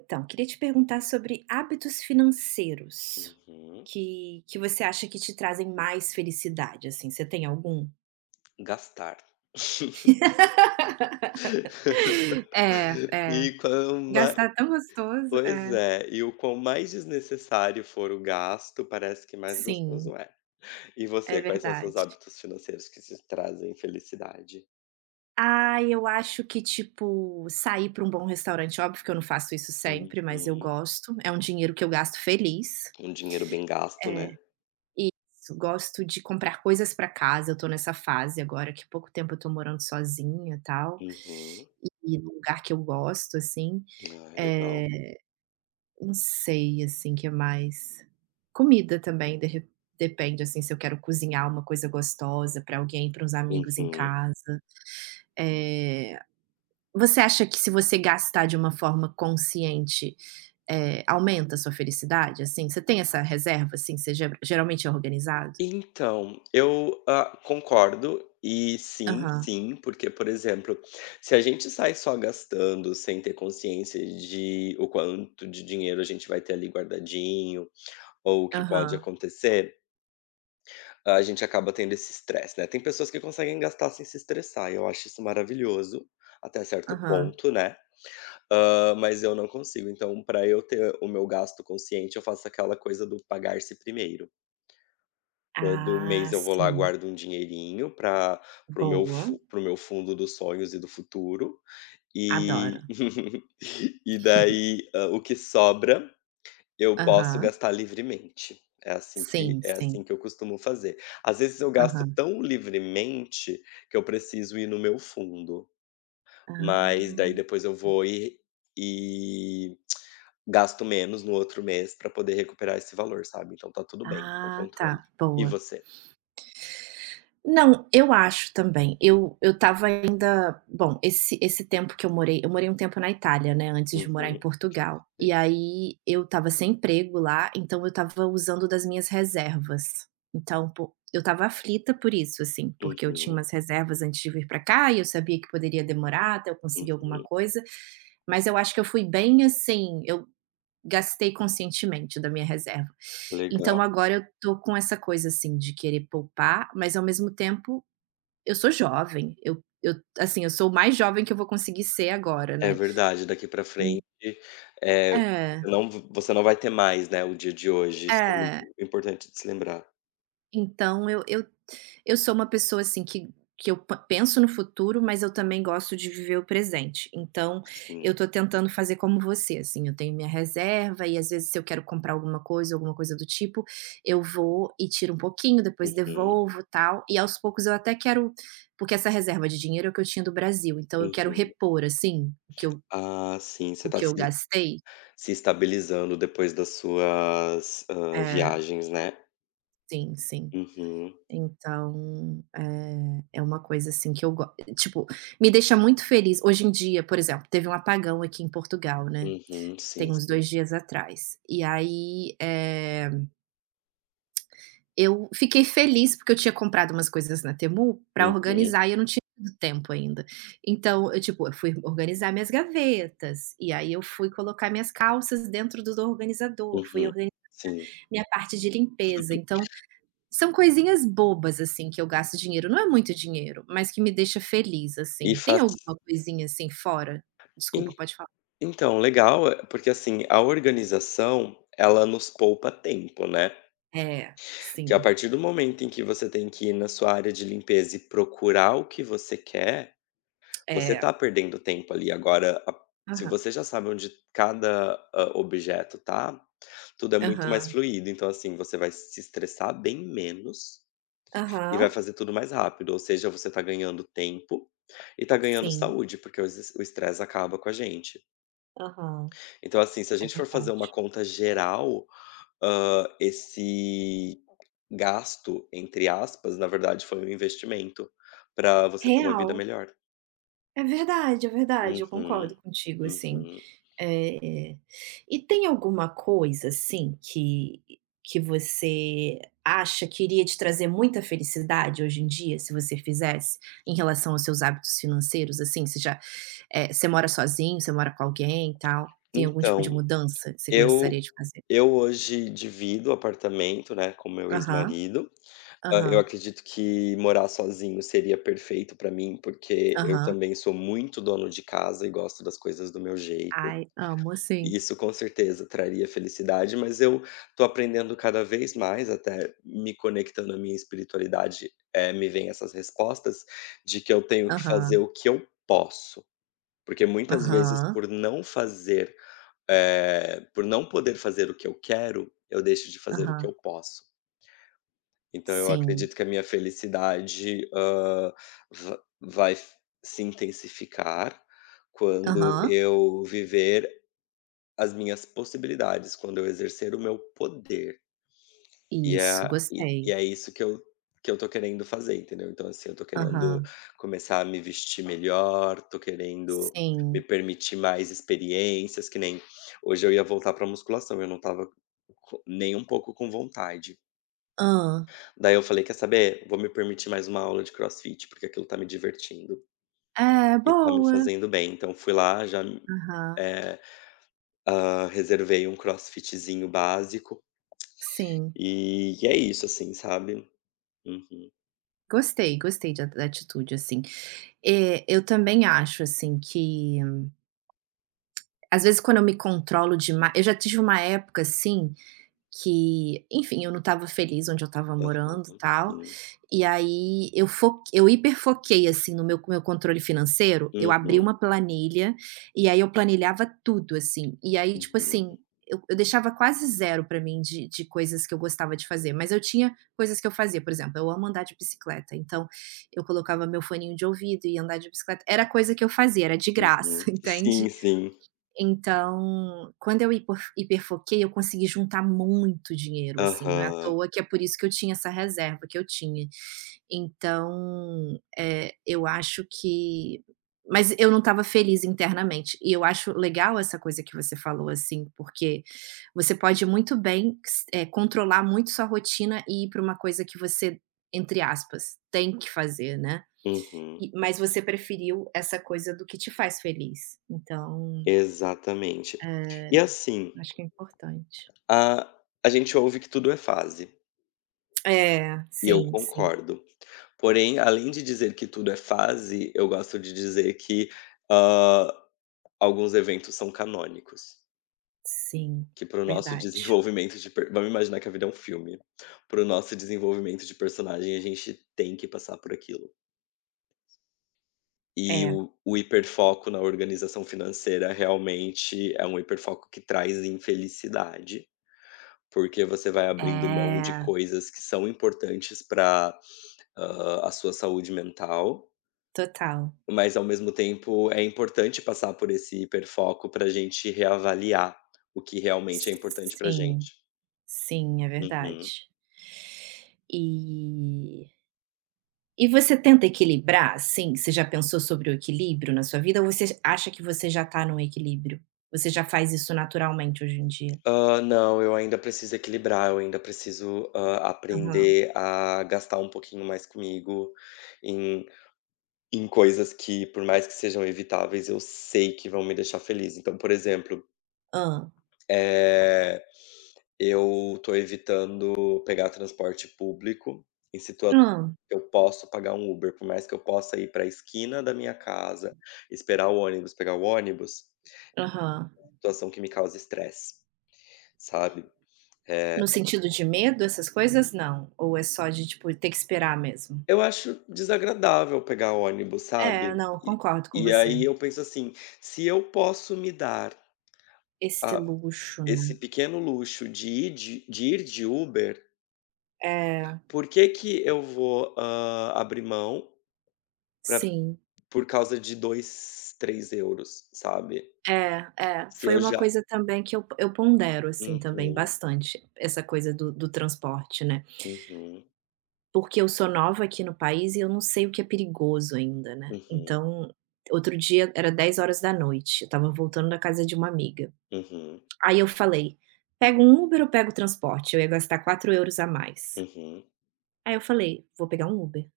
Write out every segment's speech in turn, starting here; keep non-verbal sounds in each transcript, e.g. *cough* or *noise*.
Então, queria te perguntar sobre hábitos financeiros Uhum. que você acha que te trazem mais felicidade, assim, você tem algum? Gastar. *laughs* *laughs* É, é. E quanto mais, Gastar é tão gostoso. pois É. é, e o quão mais desnecessário for o gasto, parece que mais Sim, gostoso é. E é você, quais são seus verdade. hábitos financeiros que te trazem felicidade? Ah, eu acho que, tipo, sair para um bom restaurante, óbvio que eu não faço isso sempre, mas eu Uhum. gosto. É um dinheiro que eu gasto feliz. Um dinheiro bem gasto, né. Gosto de comprar coisas para casa, eu tô nessa fase agora, que há pouco tempo eu tô morando sozinha, tal, Uhum. e num lugar que eu gosto, assim. Ah, legal. Eh, não sei, assim, que mais? Comida também, de re depende, assim, se eu quero cozinhar uma coisa gostosa para alguém, para uns amigos em Uhum. casa. Eh, você acha que se você gastar de uma forma consciente, aumenta a sua felicidade, assim? Você tem essa reserva, assim, você geralmente é organizado? Então, eu, concordo e sim, Aham, sim, porque, por exemplo, se a gente sai só gastando sem ter consciência de o quanto de dinheiro a gente vai ter ali guardadinho ou o que pode aham. acontecer, a gente acaba tendo esse estresse, né. Tem pessoas que conseguem gastar sem se estressar e eu acho isso maravilhoso, até certo Aham. ponto, né, mas eu não consigo. Então, para eu ter o meu gasto consciente, eu faço aquela coisa do pagar-se primeiro. Todo Ah, mês eu vou lá, sim. guardo um dinheirinho pra para o meu Boa. fu para o meu fundo dos sonhos e do futuro. Adoro. E *laughs* e daí, o que sobra, eu posso Aham. gastar livremente. É assim que Sim, é sim. assim que eu costumo fazer. Às vezes eu gasto Aham. tão livremente, que eu preciso ir no meu fundo, mas daí Ah, depois eu tá. vou e gasto menos no outro mês para poder recuperar esse valor, sabe. Então tá tudo bem, com Ah, controle. tá. E Boa. você? Não, eu acho também. Eu estava ainda, bom, esse tempo que eu morei um tempo na Itália, né, antes de morar em Uhum. Portugal. E aí eu estava sem emprego lá, então eu estava usando das minhas reservas. Então, po eu estava aflita por isso, assim, É, porque eu tinha uhum, umas reservas antes de vir pra cá e eu sabia que poderia demorar até eu conseguir alguma uhum. coisa, mas eu acho que eu fui bem, assim, eu gastei conscientemente da minha reserva. Legal. Então agora eu tô com essa coisa, assim, de querer poupar, mas ao mesmo tempo eu sou jovem, eu assim, eu sou o mais jovem que eu vou conseguir ser agora, É né. verdade, daqui pra frente, En eh, É, você não vai ter mais, né, o dia de hoje, isso é muito é. importante de se lembrar. Então eu eu sou uma pessoa, assim, que eu pa penso no futuro, mas eu também gosto de viver o presente. Então eu Sim. tô tentando fazer como você, assim, eu tenho minha reserva e, às vezes, se eu quero comprar alguma coisa do tipo, eu vou e tiro um pouquinho, depois Uhum, devolvo, tal, e aos poucos eu até quero, porque essa reserva de dinheiro é o que eu tinha do Brasil, então eu quero uhum. repor, assim, o que eu Ah, sim, você o tá que eu se gastei. se estabilizando depois das suas, É, viagens, né. sim, sim. Uhum, Então, eh, é uma coisa assim que eu go tipo, me deixa muito feliz. Hoje em dia, por exemplo, teve um apagão aqui em Portugal, né, uhum. Sim, tem uns 2 sim. dias atrás. E aí, eu fiquei feliz, porque eu tinha comprado umas coisas na Temu para Uhum, organizar e eu não tinha tido tempo ainda. Então, eu, tipo, eu fui organizar minhas gavetas, e aí eu fui colocar minhas calças dentro do organizador, fui uhum. organi Sim. minha parte de limpeza. Então são coisinhas bobas, assim, que eu gasto dinheiro, não é muito dinheiro, mas que me deixa feliz, E assim. Tem faz alguma coisinha, assim, fora? en Desculpa, pode falar. então, legal, porque, assim, a organização, ela nos poupa tempo, né. É, Que a sim, partir do momento em que você tem que ir na sua área de limpeza e procurar o que você quer, você tá é. perdendo tempo ali. Agora, a se Aham, você já sabe onde cada, objeto tá, tudo é muito mais aham, fluido. Então, assim, você vai se estressar bem menos e vai aham, fazer tudo mais rápido. Ou seja, você tá ganhando tempo e tá ganhando sim, saúde, porque o estresse acaba com a gente. aham, Então, assim, se a é gente for fazer uma verdade. conta geral, esse "Gasto", entre aspas, na verdade foi um investimento, para você ter uma vida Real, melhor. É verdade, eu Uhum, concordo contigo, assim. uhum. É, é. E tem alguma coisa, assim, que você acha que iria te trazer muita felicidade hoje em dia, se você fizesse, em relação aos seus hábitos financeiros, assim? Você já, você mora sozinho, você mora com alguém e tal? Tem algum tipo de Então, mudança que você eu gostaria de fazer? eu hoje divido apartamento, né, com meu Aham, ex-marido. Eu aham, acredito que morar sozinho seria perfeito para mim, porque eu aham. também sou muito dono de casa e gosto das coisas do meu jeito. Ai, amo, sim. E isso com certeza traria felicidade, mas eu tô aprendendo cada vez mais, até me conectando à minha espiritualidade, me vem essas respostas, de que eu tenho que fazer Aham, o que eu posso. Porque muitas vezes aham, por não poder fazer o que eu quero, eu deixo de fazer o que eu aham. posso. Então eu Sim. acredito que a minha felicidade, hã, va vai f- se intensificar quando Aham. eu viver as minhas possibilidades, quando eu exercer o meu poder. E Isso, é e e gostei. é isso que eu tô querendo fazer, entendeu. Então, assim, eu tô querendo Aham. começar a me vestir melhor, tô querendo me Sim. permitir mais experiências, que nem hoje eu ia voltar pra musculação, eu não estava co nem um pouco com vontade. Hã. Daí eu falei: "Quer saber? Vou me permitir mais uma aula de crossfit, porque aquilo tá me divertindo É, e tá me boa. fazendo bem". Então fui lá, já, Aham. eh, reservei um crossfitzinho básico. Sim. E é isso, assim, sabe. Uhum, Gostei, gostei da atitude, assim. Eu também acho, assim, que às vezes quando eu me controlo demais, eu já tive uma época, assim, que, enfim, eu não estava feliz onde eu estava aham, morando, tal. sim. E aí eu hiperfoquei, assim, no meu controle financeiro, eu abri Uhum, uma planilha, e aí eu planilhava tudo, assim. E aí, tipo uhum, assim, eu deixava quase zero para mim, de coisas que eu gostava de fazer, mas eu tinha coisas que eu fazia, por exemplo, eu amo andar de bicicleta, então eu colocava meu foninho de ouvido e ia andar de bicicleta, era coisa que eu fazia, era de graça, uhum. *laughs* Sim, entende. sim. Então, quando eu hipo hiperfoquei, eu consegui juntar muito dinheiro, assim, não é à Aham, toa, que é por isso que eu tinha essa reserva que eu tinha. Então, eu acho que, mas eu não estava feliz internamente, e eu acho legal essa coisa que você falou, assim, porque você pode muito bem controlar muito sua rotina e ir para uma coisa que você, entre aspas, "tem que fazer", né, uhum. e mas você preferiu essa coisa do que te faz feliz. Então, Exatamente. eh E assim, acho que é importante. a a gente ouve que tudo é fase, É, e eu sim, sim, concordo. Porém, além de dizer que tudo é fase, eu gosto de dizer que, hã, alguns eventos são canônicos. sim, Que para o nosso *laughs* verdade. desenvolvimento de per vamos imaginar que a vida é um filme. Para o nosso desenvolvimento de personagem, a gente tem que passar por aquilo. E É, o hiperfoco na organização financeira realmente é um hiperfoco que traz infelicidade, porque você vai abrindo mão de é, coisas que são importantes para a sua saúde mental, total. mas ao mesmo tempo é importante passar por esse hiperfoco para a gente reavaliar o que realmente é importante para Sim, gente. sim, é Uhum. verdade. E e você tenta equilibrar, assim? Você já pensou sobre o equilíbrio na sua vida ou você acha que você já tá no equilíbrio? Você já faz isso naturalmente hoje em dia? Não, eu ainda preciso equilibrar, eu ainda preciso, Aham. aprender a gastar um pouquinho mais comigo em em coisas que, por mais que sejam evitáveis, eu sei que vão me deixar feliz. Então, por exemplo, Hã. eh, eu tô evitando pegar transporte público em situações Hã. que eu posso pagar um Uber, por mais que eu possa ir para a esquina da minha casa, esperar o ônibus, pegar o ônibus, Aham. situação que me causa estresse, sabe? Eh No sentido de medo, essas coisas, não? Ou é só de, tipo, ter que esperar mesmo? Eu acho desagradável pegar ônibus, É, sabe. não, E concordo com e você. aí eu penso assim, se eu posso me dar Esse a luxo, esse né. pequeno luxo de ir de Uber, É, por que que eu vou, abrir mão pra sim. por causa de 2, 3 euros, sabe. É, é. Se Foi eu uma já coisa também que eu pondero, assim, também Uhum, bastante, essa coisa do transporte, né. uhum, Porque eu sou nova aqui no país e eu não sei o que é perigoso ainda, né. uhum, Então, outro dia era 10 horas da noite. Eu estava voltando da casa de uma amiga. uhum, Aí eu falei: "Pego um Uber ou pego o transporte?". Eu ia gastar 4 euros a mais. uhum. Aí eu falei: "Vou pegar um Uber".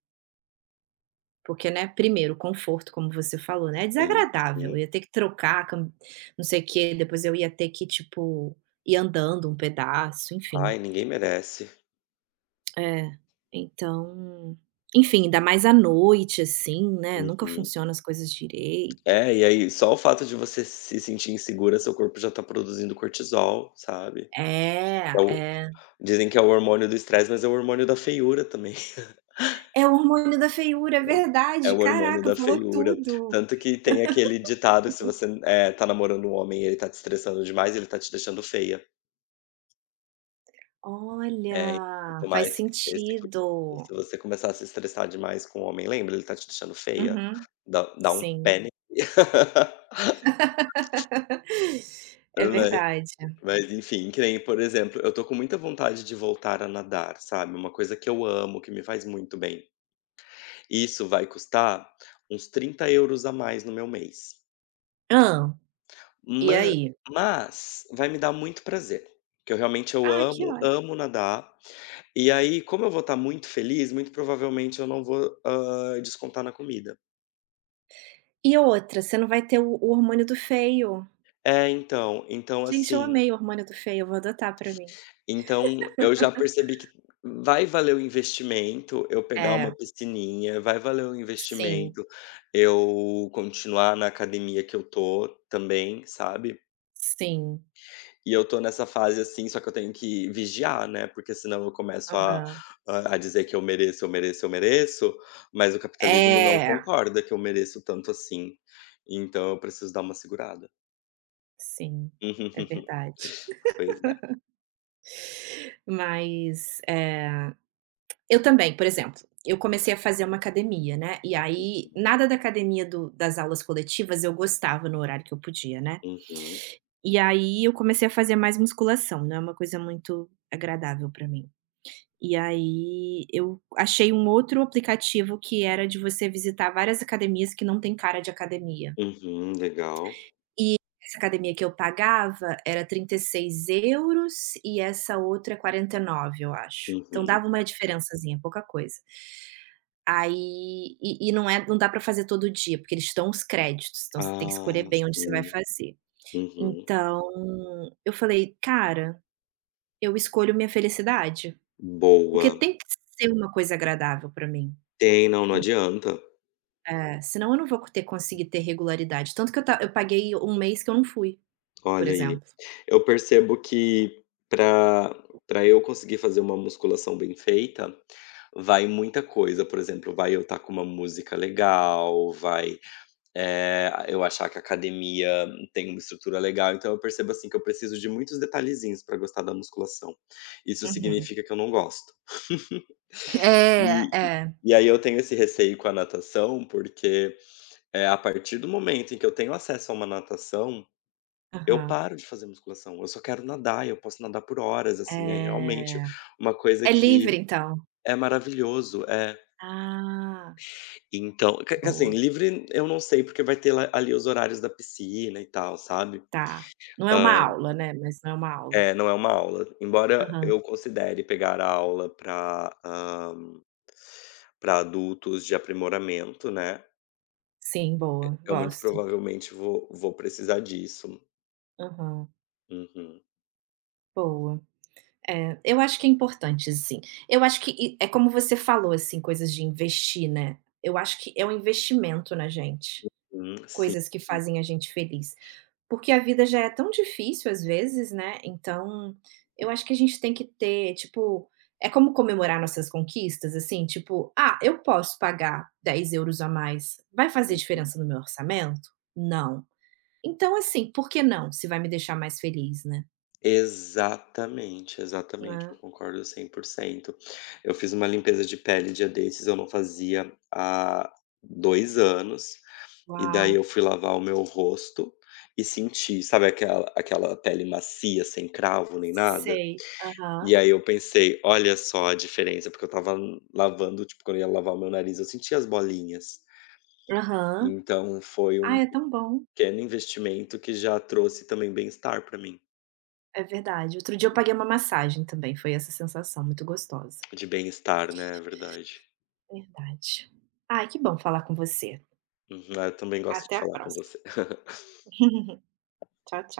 Porque, né, primeiro, conforto, como você falou, né, é Sim, desagradável, eu sim. ia ter que trocar, cam não sei o quê, depois eu ia ter que, tipo, ir andando um pedaço, enfim. Ai, ninguém merece. É, então, enfim, ainda mais à noite, assim, né, nunca Uhum. funciona as coisas direito. É, e aí só o fato de você se sentir insegura, seu corpo já tá produzindo cortisol, sabe. É, É o é. Dizem que é o hormônio do estresse, mas é o hormônio da feiura também. *laughs* É o hormônio da feiura, é É verdade, o hormônio caraca, da falou feiura. tudo. Tanto que tem aquele ditado que se você, tá namorando um homem e ele tá te estressando demais, ele tá te deixando feia. É, e tem Olha, tomar faz esse cuidado. sentido. Se você começar a se estressar demais com o homem, lembra, ele tá te deixando feia. Uhum, Dá um sim. pé nele. *laughs* *laughs* É verdade. Mas enfim, que nem, por exemplo, eu tô com muita vontade de voltar a nadar, sabe, uma coisa que eu amo, que me faz muito bem. Isso vai custar uns 30 euros a mais no meu mês. Hã? E Ma aí? mas vai me dar muito prazer, que eu realmente eu Ah, que amo, ótimo. amo nadar. E aí, como eu vou estar muito feliz, muito provavelmente eu não vou, descontar na comida. E outra, você não vai ter o hormônio do feio. É, então, então Gente, eu assim amei o hormônio do feio, eu vou adotar pra mim. Então, eu já percebi que vai valer o investimento eu pegar uma É, piscininha, vai valer o sim, investimento eu continuar na academia que eu tô também, sabe. sim, E eu tô nessa fase, assim, só que eu tenho que vigiar, né, porque senão eu começo a aham. a dizer que eu mereço, eu mereço, eu mereço, mas o capitalismo não É, concorda que eu mereço tanto assim. Então eu preciso dar uma segurada. sim, é *laughs* verdade. Pois é. Mas, eu também, por exemplo, eu comecei a fazer uma academia, né, e aí Uhum. nada da academia do das aulas coletivas eu gostava no horário que eu podia, né. Uhum. E aí eu comecei a fazer mais musculação, não é uma coisa muito agradável pra mim. E aí eu achei um outro aplicativo que era de você visitar várias academias que não tem cara de academia. Uhum. Legal. Essa academia que eu pagava era 36 euros e essa outra 49, eu acho. Então Uhum. dava uma diferençazinha, pouca coisa. Aí, e não dá para fazer todo dia, porque eles te dão os créditos, então você tem que escolher Ah, bem onde você vai sim. fazer. Uhum. Então, eu falei: "Cara, eu escolho minha felicidade, Boa. porque tem que ser uma coisa agradável para mim". Tem, não, não adianta. É, senão eu não vou ter conseguir ter regularidade, tanto que eu paguei um mês que eu não fui, por Olha aí. exemplo. Eu percebo que para para eu conseguir fazer uma musculação bem feita, vai muita coisa, por exemplo, vai eu estar com uma música legal, vai, eu achar que a academia tem uma estrutura legal, então eu percebo, assim, que eu preciso de muitos detalhezinhos para gostar da musculação. Isso Uhum. significa que eu não gosto. *laughs* É, E é. e aí eu tenho esse receio com a natação, porque é, a partir do momento em que eu tenho acesso a uma natação, eu Aham. paro de fazer musculação, eu só quero nadar e eu posso nadar por horas, assim, é realmente É. uma coisa É que livre, então? é maravilhoso, é. Ah. Então, que assim, Boa, livre eu não sei, porque vai ter lá ali os horários da piscina e tal, sabe. tá. Não é Hã, uma aula, né, mas não é uma aula. é, não é uma aula, embora Aham. eu considere pegar a aula para adultos de aprimoramento, né, Sim, boa, eu muito gosto. provavelmente vou precisar disso. Aham, Uhum. boa. É, eu acho que é importante, assim. Eu acho que e é como você falou, assim, coisas de investir, né. Eu acho que é um investimento na gente, Sim. coisas que fazem a gente feliz. Porque a vida já é tão difícil às vezes, né, então, eu acho que a gente tem que ter, tipo, é como comemorar nossas conquistas, assim, tipo: "Ah, eu posso pagar 10 euros a mais, vai fazer Uhum. diferença no meu orçamento? Não. Então, assim, por que não, se vai me deixar mais feliz, né?" Exatamente, exatamente, Né. eu concordo 100%. Eu fiz uma limpeza de pele dia desses, eu não fazia há 2 anos, e daí Uau, eu fui lavar o meu rosto e senti, sabe aquela pele macia, sem cravo nem nada? sei. Aham. E aí eu pensei: "Olha só a diferença", porque eu estava lavando, tipo, quando eu ia lavar o meu nariz, eu sentia as bolinhas. Aham. Então foi Ah, um é tão bom. pequeno investimento que já trouxe também bem-estar pra mim. É verdade. Outro dia eu paguei uma massagem também, foi essa sensação muito gostosa. De bem-estar, né, é verdade. Verdade. Ai, que bom falar com você. Uhum. Ah, eu também gosto Até de a falar com próxima. você. *laughs* Tchau, tchau.